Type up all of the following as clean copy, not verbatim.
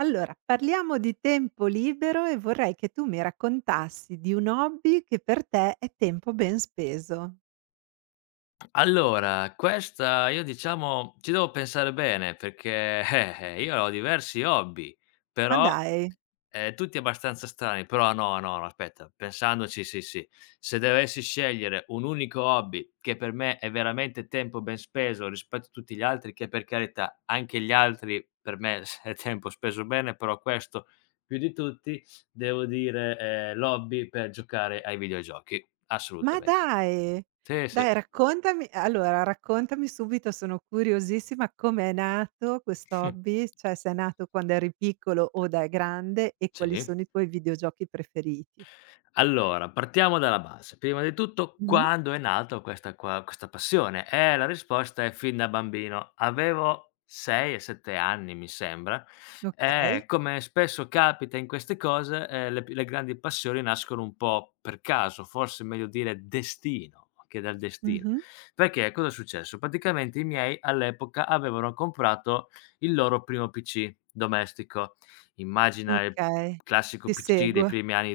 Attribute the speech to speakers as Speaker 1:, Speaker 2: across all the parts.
Speaker 1: Allora, parliamo di tempo libero e vorrei che tu mi raccontassi di un hobby che per te è tempo ben speso.
Speaker 2: Allora, questa io diciamo ci devo pensare bene perché, io ho diversi hobby,
Speaker 1: Ma
Speaker 2: però,
Speaker 1: dai,
Speaker 2: tutti abbastanza strani, però no, no, no, aspetta, pensandoci sì, sì. Se dovessi scegliere un unico hobby che per me è veramente tempo ben speso rispetto a tutti gli altri, che per carità anche gli altri per me s è tempo speso bene, però questo più di tutti, devo dire, l'hobby per giocare ai videogiochi,
Speaker 1: ma
Speaker 2: assolutamente.
Speaker 1: dai!
Speaker 2: Sì, sì.
Speaker 1: Dai, raccontami, allora raccontami subito, sono curiosissima com'è nato questo hobby, cioè se è nato quando eri piccolo o da grande e quali
Speaker 2: Sì.
Speaker 1: sono i tuoi videogiochi preferiti.
Speaker 2: Allora, partiamo dalla base. Prima di tutto,
Speaker 1: Mh-mh.
Speaker 2: quando è nato questa passione? La risposta è fin da bambino. Avevo 6 e 7 anni, mi sembra. E
Speaker 1: Okay.
Speaker 2: come spesso capita in queste cose, le p le grandi passioni nascono un po' per caso, forse è meglio dire destino, che dal destino.
Speaker 1: Mh-mh.
Speaker 2: Perché cosa è successo? Praticamente i miei all'epoca avevano comprato il loro primo PC domestico. Immagina il
Speaker 1: Okay.
Speaker 2: classico
Speaker 1: Ti
Speaker 2: PC dei
Speaker 1: seguo.
Speaker 2: primi anni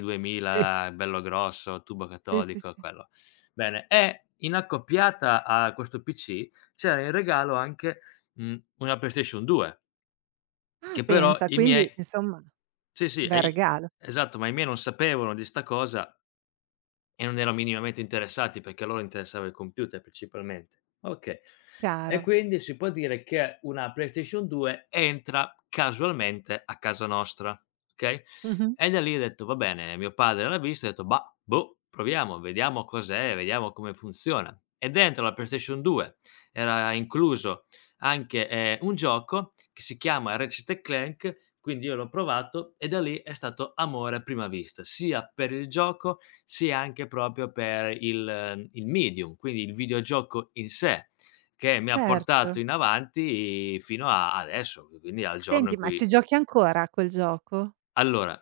Speaker 1: Sì.
Speaker 2: 2000, bello grosso, tubo
Speaker 1: Sì, sì,
Speaker 2: catodico,
Speaker 1: sì.
Speaker 2: quello. Bene, e in accoppiata a questo PC c'era in regalo anche, una PlayStation 2,
Speaker 1: Ah,
Speaker 2: che però
Speaker 1: pensa,
Speaker 2: i miei
Speaker 1: quindi insomma, un
Speaker 2: sì, sì, e
Speaker 1: bel
Speaker 2: i
Speaker 1: regalo.
Speaker 2: esatto, ma i miei non sapevano di 'sta cosa e non erano minimamente interessati, perché a loro interessava il computer principalmente. Okay. E
Speaker 1: Chiaro.
Speaker 2: quindi si può dire che una PlayStation 2 entra casualmente a casa nostra, okay,
Speaker 1: Mh-mh.
Speaker 2: e da lì ho detto: "Va bene", mio padre l'ha visto e ha detto: "Bah, boh, proviamo, vediamo cos'è, vediamo come funziona". E dentro la PlayStation 2 era incluso anche, un gioco che si chiama Ratchet& e Clank, quindi io l'ho provato e da lì è stato amore a prima vista, sia per il gioco, sia anche proprio per il medium, quindi il videogioco in sé. Che mi ha
Speaker 1: Certo.
Speaker 2: portato in avanti fino a adesso, quindi al giorno in
Speaker 1: Senti, ma
Speaker 2: cui
Speaker 1: ci giochi ancora a quel gioco?
Speaker 2: allora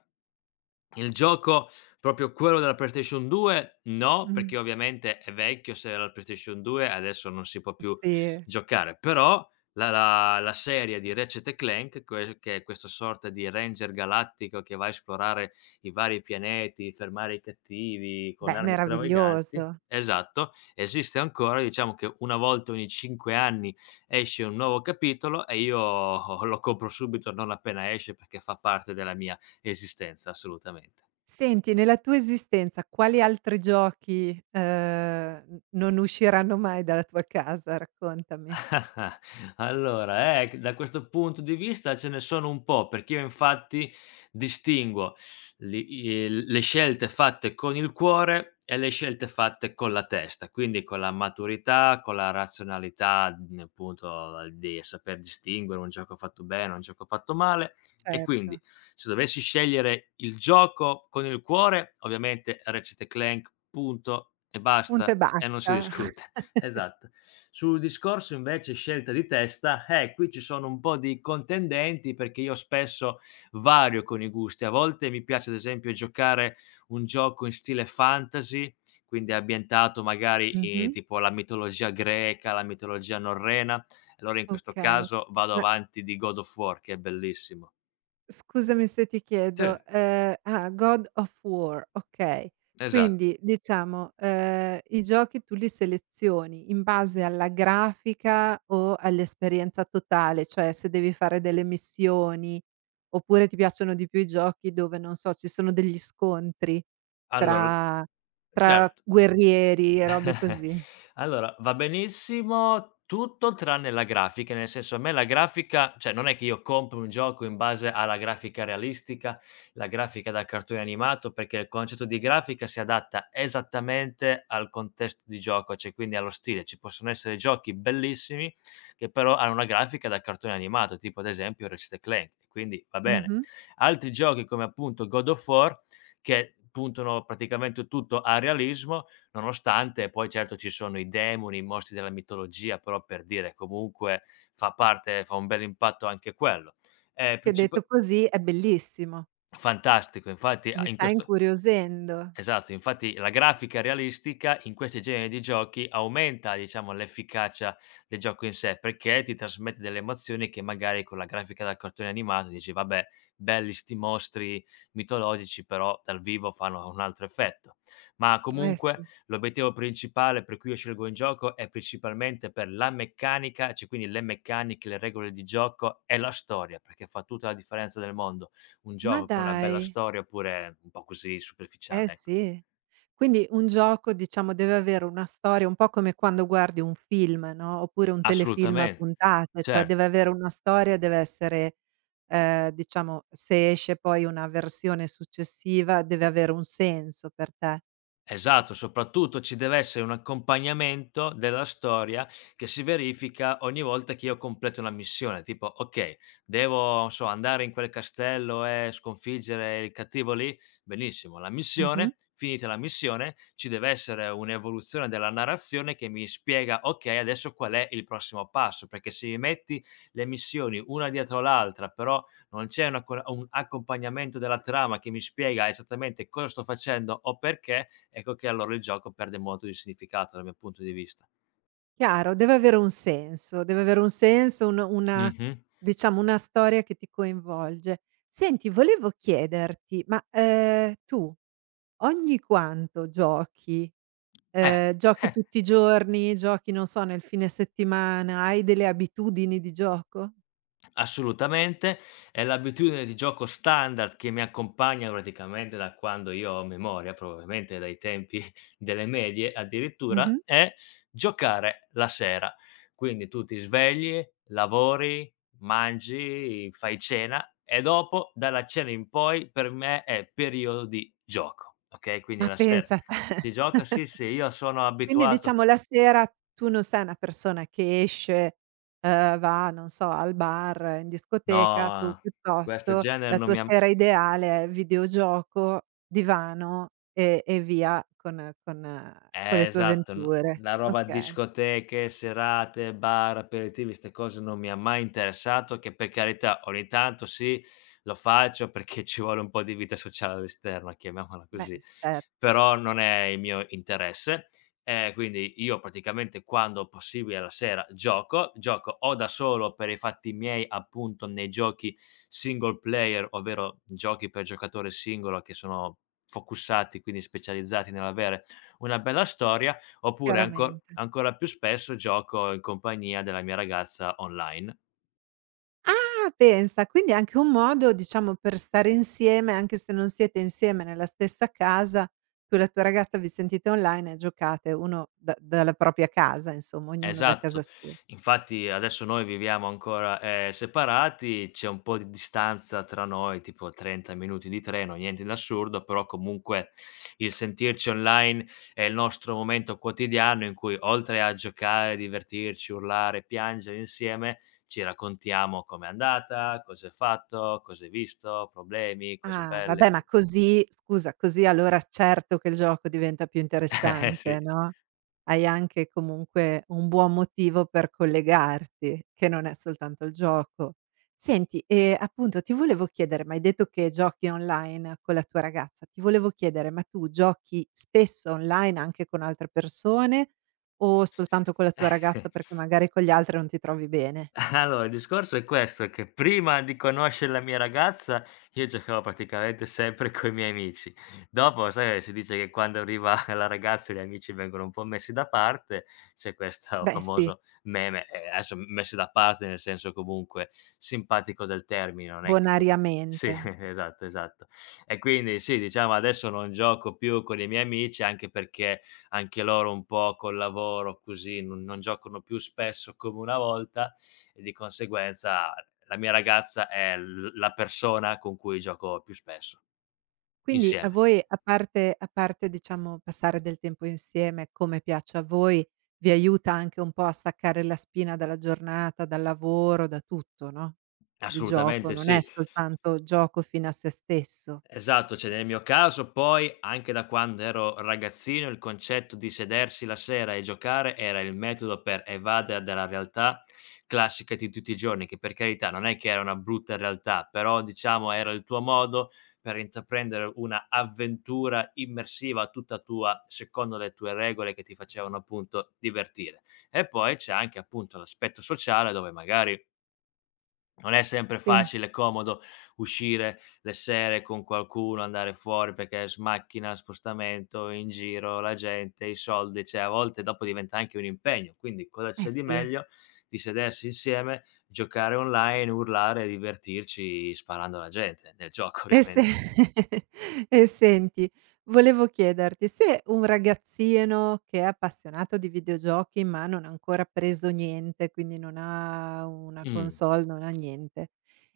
Speaker 2: il gioco, proprio quello della PlayStation 2, no,
Speaker 1: Mh.
Speaker 2: perché ovviamente è vecchio, se era la PlayStation 2 adesso non si può più
Speaker 1: Sì.
Speaker 2: giocare, però la serie di Ratchet& and Clank, que che è questa sorta di ranger galattico che va a esplorare i vari pianeti, fermare i cattivi con
Speaker 1: Beh,
Speaker 2: armi stravaganti
Speaker 1: meraviglioso.
Speaker 2: esatto, esiste ancora, diciamo che una volta ogni 5 anni esce un nuovo capitolo e io lo compro subito non appena esce perché fa parte della mia esistenza, assolutamente.
Speaker 1: Senti, nella tua esistenza quali altri giochi, n non usciranno mai dalla tua casa? Raccontami.
Speaker 2: Allora, da questo punto di vista ce ne sono un po', perché io infatti distinguo li il le scelte fatte con il cuore e le scelte fatte con la testa, quindi con la maturità, con la razionalità, appunto di saper distinguere un gioco fatto bene, un gioco fatto male. E
Speaker 1: Certo.
Speaker 2: quindi se dovessi scegliere il gioco con il cuore, ovviamente Ratchet& Clank, punto e
Speaker 1: Punto e
Speaker 2: basta, e non
Speaker 1: basta.
Speaker 2: si discute. Esatto. Sul discorso invece scelta di testa, qui ci sono un po' di contendenti perché io spesso vario con i gusti. A volte mi piace ad esempio giocare un gioco in stile fantasy, quindi ambientato magari,
Speaker 1: Mh-mh.
Speaker 2: tipo la mitologia greca, la mitologia norrena, allora in questo
Speaker 1: Okay.
Speaker 2: caso vado
Speaker 1: Ma
Speaker 2: avanti di God of War che è bellissimo.
Speaker 1: scusami se ti
Speaker 2: Sì,
Speaker 1: chiedo, ah, God of War, okay.
Speaker 2: esatto.
Speaker 1: Quindi diciamo, i giochi tu li selezioni in base alla grafica o all'esperienza totale, cioè se devi fare delle missioni, oppure ti piacciono di più i giochi dove, non so, ci sono degli scontri
Speaker 2: Allora l
Speaker 1: tra tra
Speaker 2: certo.
Speaker 1: guerrieri e robe così.
Speaker 2: Allora, va benissimo tutto tranne la grafica, nel senso a me la grafica cioè non è che io compro un gioco in base alla grafica realistica, la grafica da cartone animato, perché il concetto di grafica si adatta esattamente al contesto di gioco, cioè quindi allo stile. Ci possono essere giochi bellissimi che però hanno una grafica da cartone animato, tipo ad esempio Ratchet& Clank, quindi va bene.
Speaker 1: Mh-mh.
Speaker 2: Altri giochi come appunto God of War, che puntano praticamente tutto al realismo, nonostante poi certo ci sono i demoni, i mostri della mitologia, però per dire comunque fa parte fa un bell'impatto anche quello.
Speaker 1: Che
Speaker 2: Princip
Speaker 1: detto così è bellissimo.
Speaker 2: fantastico, infatti a
Speaker 1: Mi
Speaker 2: in
Speaker 1: stai
Speaker 2: questo
Speaker 1: incuriosendo.
Speaker 2: esatto, infatti la grafica realistica in questi generi di giochi aumenta, diciamo, l'efficacia del gioco in sé, perché ti trasmette delle emozioni che magari con la grafica da cartone animato dici: "Vabbè, belli 'sti mostri mitologici, però dal vivo fanno un altro effetto". Ma
Speaker 1: Eh
Speaker 2: comunque
Speaker 1: sì.
Speaker 2: l'obiettivo principale per cui io scelgo un gioco è principalmente per la meccanica, cioè quindi le meccaniche, le regole di gioco e la storia, perché fa tutta la differenza del mondo un
Speaker 1: Ma
Speaker 2: gioco con una bella
Speaker 1: dai!
Speaker 2: storia oppure un po' così
Speaker 1: Eh
Speaker 2: superficiale, ecco.
Speaker 1: sì. Quindi un gioco, diciamo, deve avere una storia, un po' come quando guardi un film, no, oppure un telefilm a
Speaker 2: Assolutamente,
Speaker 1: puntate, cioè
Speaker 2: certo.
Speaker 1: deve avere una storia, deve essere, diciamo, se esce poi una versione successiva deve avere un senso per te.
Speaker 2: Esatto, soprattutto ci deve essere un accompagnamento della storia che si verifica ogni volta che io completo una missione, tipo: "Okay, devo, non so, andare in quel castello e sconfiggere il cattivo lì?" Benissimo, la
Speaker 1: Mh-mh.
Speaker 2: missione finita la missione, ci deve essere un'evoluzione della narrazione che mi spiega: "Okay, adesso qual è il prossimo passo?" Perché se mi metti le missioni una dietro l'altra, però non c'è una co un accompagnamento della trama che mi spiega esattamente cosa sto facendo o perché, ecco che allora il gioco perde molto di significato dal mio punto di vista.
Speaker 1: Chiaro, deve avere un senso, deve avere un senso, un una,
Speaker 2: Mh-mh.
Speaker 1: diciamo, una storia che ti coinvolge. Senti, volevo chiederti, ma, tu ogni quanto giochi?
Speaker 2: Eh,
Speaker 1: Giochi
Speaker 2: eh,
Speaker 1: tutti i giorni, giochi, non so, nel fine settimana, hai delle abitudini di gioco?
Speaker 2: assolutamente. È l'abitudine di gioco standard che mi accompagna praticamente da quando io ho memoria, probabilmente dai tempi delle medie
Speaker 1: Mh-mh.
Speaker 2: addirittura, è giocare la sera. Quindi tu ti svegli, lavori, mangi, fai cena e dopo dalla cena in poi per me è periodo di gioco, okay, quindi
Speaker 1: Ma
Speaker 2: la sera
Speaker 1: pensa
Speaker 2: si
Speaker 1: te.
Speaker 2: gioca sì, sì, io sono
Speaker 1: Quindi
Speaker 2: abituato.
Speaker 1: diciamo la sera tu non sei una persona che esce, va, non so, al bar, in discoteca, tu
Speaker 2: No, questo
Speaker 1: piuttosto
Speaker 2: genere
Speaker 1: la
Speaker 2: non
Speaker 1: tua
Speaker 2: mi ha
Speaker 1: sera ideale è videogioco, divano e via con con le tue
Speaker 2: esatto, n
Speaker 1: avventure.
Speaker 2: la roba
Speaker 1: Okay,
Speaker 2: discoteche, serate, bar, aperitivi, 'ste cose non mi ha mai interessato, che per carità ogni tanto sì, lo faccio perché ci vuole un po' di vita sociale all'esterno, chiamiamola
Speaker 1: beh,
Speaker 2: così.
Speaker 1: certo,
Speaker 2: Però non è il mio interesse. Quindi io praticamente quando possibile la sera gioco o da solo per i fatti miei, appunto, nei giochi single player, ovvero giochi per giocatore singolo che sono focussati, quindi specializzati nell'avere una bella storia, oppure anco
Speaker 1: chiaramente.
Speaker 2: ancora più spesso gioco in compagnia della mia ragazza online.
Speaker 1: Ah, pensa, quindi è anche un modo, diciamo, per stare insieme, anche se non siete insieme nella stessa casa, tu e la tua ragazza vi sentite online e giocate uno da dalla propria casa, insomma, ognuno da casa
Speaker 2: Esatto.
Speaker 1: sua.
Speaker 2: Infatti adesso noi viviamo ancora, separati, c'è un po' di distanza tra noi, tipo 30 minuti di treno, niente di assurdo, però comunque il sentirci online è il nostro momento quotidiano in cui oltre a giocare, divertirci, urlare, piangere insieme, ci raccontiamo com'è andata, cosa hai fatto, cosa hai visto, problemi, cose
Speaker 1: Ah,
Speaker 2: belle,
Speaker 1: vabbè,
Speaker 2: qui
Speaker 1: ma così scusa, così allora certo che il gioco diventa più interessante,
Speaker 2: sì.
Speaker 1: no, hai anche comunque un buon motivo per collegarti, che non è soltanto il gioco. Senti, appunto ti volevo chiedere, m'hai detto che giochi online con la tua ragazza, ti volevo chiedere, ma tu giochi spesso online anche con altre persone o soltanto con la tua ragazza perché magari con gli altri non ti trovi bene?
Speaker 2: Allora, il discorso è questo, che prima di conoscere la mia ragazza io giocavo praticamente sempre coi miei amici. Dopo, sai, si dice che quando arriva la ragazza gli amici vengono un po' messi da parte, c'è questo
Speaker 1: Beh sì,
Speaker 2: famoso meme, adesso messi da parte nel senso comunque simpatico del termine, non è che ti
Speaker 1: bonariamente.
Speaker 2: sì, esatto, esatto. E quindi sì, diciamo adesso non gioco più con i miei amici, anche perché anche loro un po' col lavoro così non giocano più spesso come una volta e di conseguenza la mia ragazza è l la persona con cui gioco più spesso,
Speaker 1: Quindi a
Speaker 2: insieme.
Speaker 1: voi, a parte diciamo passare del tempo insieme, come piace a voi, vi aiuta anche un po' a staccare la spina dalla giornata, dal lavoro, da tutto, no, il gioco
Speaker 2: Assolutamente
Speaker 1: non è
Speaker 2: sì.
Speaker 1: soltanto gioco fino a se stesso.
Speaker 2: Esatto, cioè
Speaker 1: Eh,
Speaker 2: nel mio caso poi, anche da quando ero ragazzino, il concetto di sedersi la sera e giocare era il metodo per evadere dalla realtà classica di tutti i giorni, che per carità non è che era una brutta realtà, però diciamo era il tuo modo per intraprendere una avventura immersiva tutta tua, secondo le tue regole che ti facevano appunto divertire. E poi c'è anche appunto l'aspetto sociale dove magari non è sempre
Speaker 1: sì,
Speaker 2: facile e comodo uscire le sere con qualcuno, andare fuori perché smacchina, spostamento, in giro, la gente, i soldi, cioè a volte dopo diventa anche un impegno. Quindi cosa
Speaker 1: eh
Speaker 2: c'è di
Speaker 1: sì.
Speaker 2: meglio di sedersi insieme, giocare online, urlare e divertirci sparando alla gente nel gioco
Speaker 1: E se
Speaker 2: ovviamente.
Speaker 1: e senti, volevo chiederti se un ragazzino che è appassionato di videogiochi, ma non ha ancora preso niente, quindi non ha una
Speaker 2: Mh.
Speaker 1: console, non ha niente,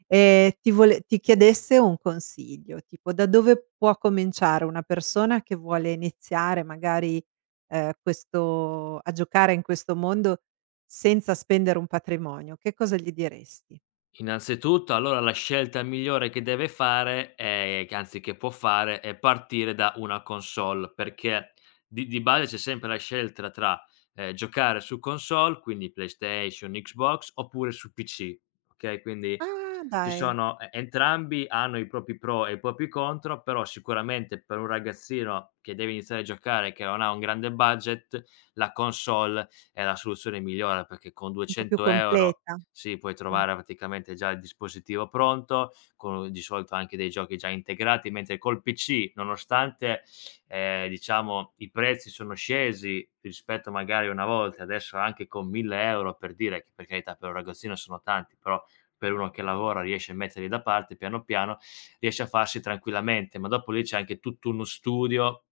Speaker 1: ti chiedesse un consiglio, tipo da dove può cominciare una persona che vuole iniziare magari, questo a giocare in questo mondo senza spendere un patrimonio, che cosa gli diresti?
Speaker 2: Innanzitutto allora la scelta migliore che deve fare è che anzi che può fare, è partire da una console, perché di base c'è sempre la scelta tra, giocare su console, quindi PlayStation, Xbox, oppure su PC, okay, quindi
Speaker 1: Ah
Speaker 2: ci
Speaker 1: dai,
Speaker 2: sono e entrambi hanno i propri pro e i propri contro, però sicuramente per un ragazzino che deve iniziare a giocare, che non ha un grande budget, la console è la soluzione migliore, perché con
Speaker 1: un po' più
Speaker 2: 200 €
Speaker 1: completa.
Speaker 2: sì, puoi
Speaker 1: Mh.
Speaker 2: trovare praticamente già il dispositivo pronto, con di solito anche dei giochi già integrati, mentre col PC, nonostante, diciamo i prezzi sono scesi rispetto magari a una volta, adesso anche con 1000 € per dire, che per carità per un ragazzino sono tanti, però per uno che lavora riesce a metterli da parte piano piano, riesce a farsi tranquillamente, ma dopo lì c'è anche tutto uno studio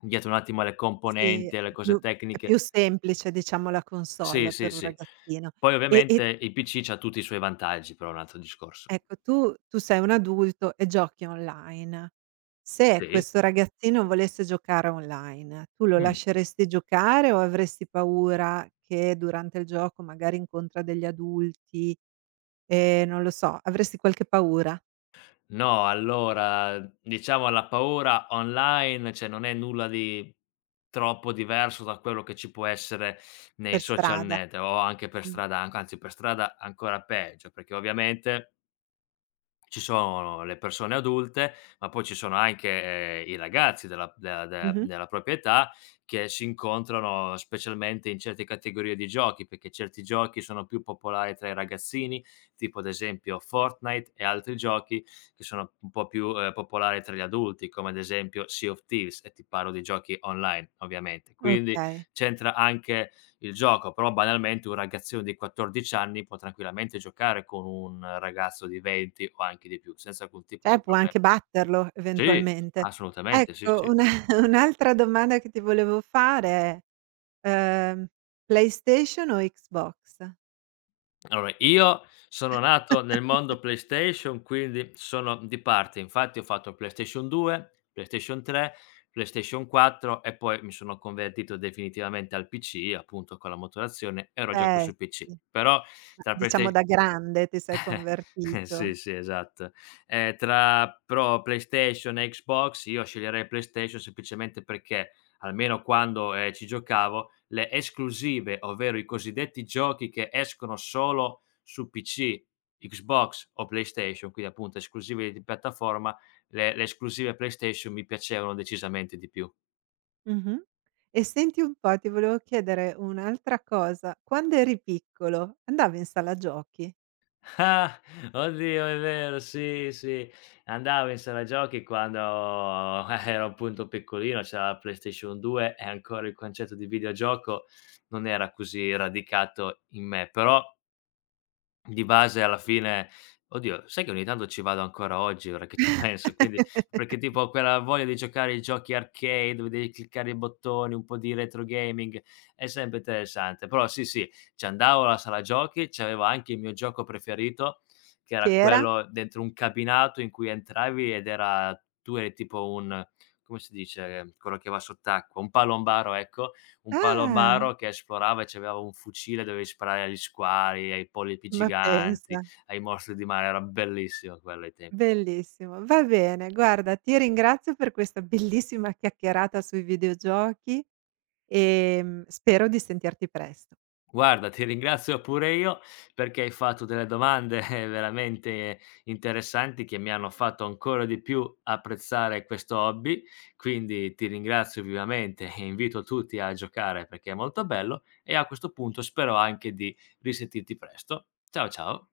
Speaker 2: dietro un attimo alle
Speaker 1: Sì,
Speaker 2: componenti, alle cose
Speaker 1: è
Speaker 2: tecniche
Speaker 1: più semplice diciamo la
Speaker 2: sì,
Speaker 1: console
Speaker 2: sì,
Speaker 1: per un
Speaker 2: sì.
Speaker 1: ragazzino.
Speaker 2: Poi
Speaker 1: E
Speaker 2: ovviamente
Speaker 1: e
Speaker 2: il PC c'ha tutti i suoi vantaggi, però è un altro discorso.
Speaker 1: ecco, tu sei un adulto e giochi online. Se
Speaker 2: Sì?
Speaker 1: questo ragazzino volesse giocare online, tu lo
Speaker 2: Mh.
Speaker 1: lasceresti giocare o avresti paura che durante il gioco magari incontra degli adulti e non lo so, avresti qualche paura
Speaker 2: No, allora diciamo la paura online, cioè non è nulla di troppo diverso da quello che ci può essere
Speaker 1: per
Speaker 2: nei social
Speaker 1: strada?
Speaker 2: net o anche per
Speaker 1: Mh.
Speaker 2: strada, anc anzi per strada ancora peggio, perché ovviamente ci sono le persone adulte, ma poi ci sono anche, i ragazzi della della de
Speaker 1: Mh-mh.
Speaker 2: della propria età che si incontrano specialmente in certe categorie di giochi, perché certi giochi sono più popolari tra i ragazzini, tipo ad esempio Fortnite e altri giochi che sono un po' più, popolari tra gli adulti, come ad esempio Sea of Thieves, e ti parlo di giochi online ovviamente. Quindi
Speaker 1: Okay.
Speaker 2: c'entra anche il gioco, però banalmente un ragazzino di 14 anni può tranquillamente giocare con un ragazzo di 20 o anche di più, senza alcun tipo
Speaker 1: Cioè
Speaker 2: di
Speaker 1: può
Speaker 2: problema.
Speaker 1: anche batterlo
Speaker 2: Sì,
Speaker 1: eventualmente.
Speaker 2: assolutamente, sì,
Speaker 1: Ecco,
Speaker 2: sì.
Speaker 1: una un'altra domanda che ti volevo fare è, PlayStation o Xbox?
Speaker 2: Allora, io sono nato nel mondo PlayStation, quindi sono di parte. Infatti ho fatto PlayStation 2, PlayStation 3, PlayStation 4 e poi mi sono convertito definitivamente al PC, appunto con la motorazione, e ero gioco
Speaker 1: Eh
Speaker 2: su PC.
Speaker 1: sì,
Speaker 2: Però
Speaker 1: ma
Speaker 2: tra Playsta
Speaker 1: diciamo da grande ti sei
Speaker 2: Eh, sì,
Speaker 1: convertito.
Speaker 2: sì, esatto. Tra però PlayStation e Xbox io sceglierei PlayStation semplicemente perché, almeno quando, ci giocavo, le esclusive, ovvero i cosiddetti giochi che escono solo su PC, Xbox o PlayStation, quindi appunto esclusive di piattaforma, le esclusive PlayStation mi piacevano decisamente di più.
Speaker 1: Mh-mh. E senti un po', ti volevo chiedere un'altra cosa, quando eri piccolo andavi in sala giochi?
Speaker 2: Ah, oddio è vero, sì, sì. Andavo in sala giochi quando ero appunto piccolino, c'era la PlayStation 2 e ancora il concetto di videogioco non era così radicato in me, però di base alla fine oddio, sai che ogni tanto ci vado ancora oggi ora che ci penso, quindi perché tipo ho quella voglia di giocare ai giochi arcade, dove devi cliccare i bottoni, un po' di retro gaming, è sempre interessante. Però sì, sì, ci andavo alla sala giochi, c'avevo anche il mio gioco preferito, che
Speaker 1: Che
Speaker 2: era
Speaker 1: era?
Speaker 2: quello dentro un cabinato in cui entravi ed era tu eri tipo un come si dice quello che va sott'acqua, un palombaro ecco, un
Speaker 1: Ah,
Speaker 2: palomaro che esplorava e c'aveva un fucile, dovevi sparare agli squali, ai polipi
Speaker 1: ma pensa.
Speaker 2: giganti, ai mostri di mare, era bellissimo quello ai temp
Speaker 1: Bellissimo, va bene. Guarda, ti ringrazio per questa bellissima chiacchierata sui videogiochi e, spero di sentirti presto.
Speaker 2: Guarda, ti ringrazio pure io perché hai fatto delle domande veramente interessanti che mi hanno fatto ancora di più apprezzare questo hobby, quindi ti ringrazio vivamente e invito tutti a giocare perché è molto bello e a questo punto spero anche di risentirti presto. Ciao, ciao.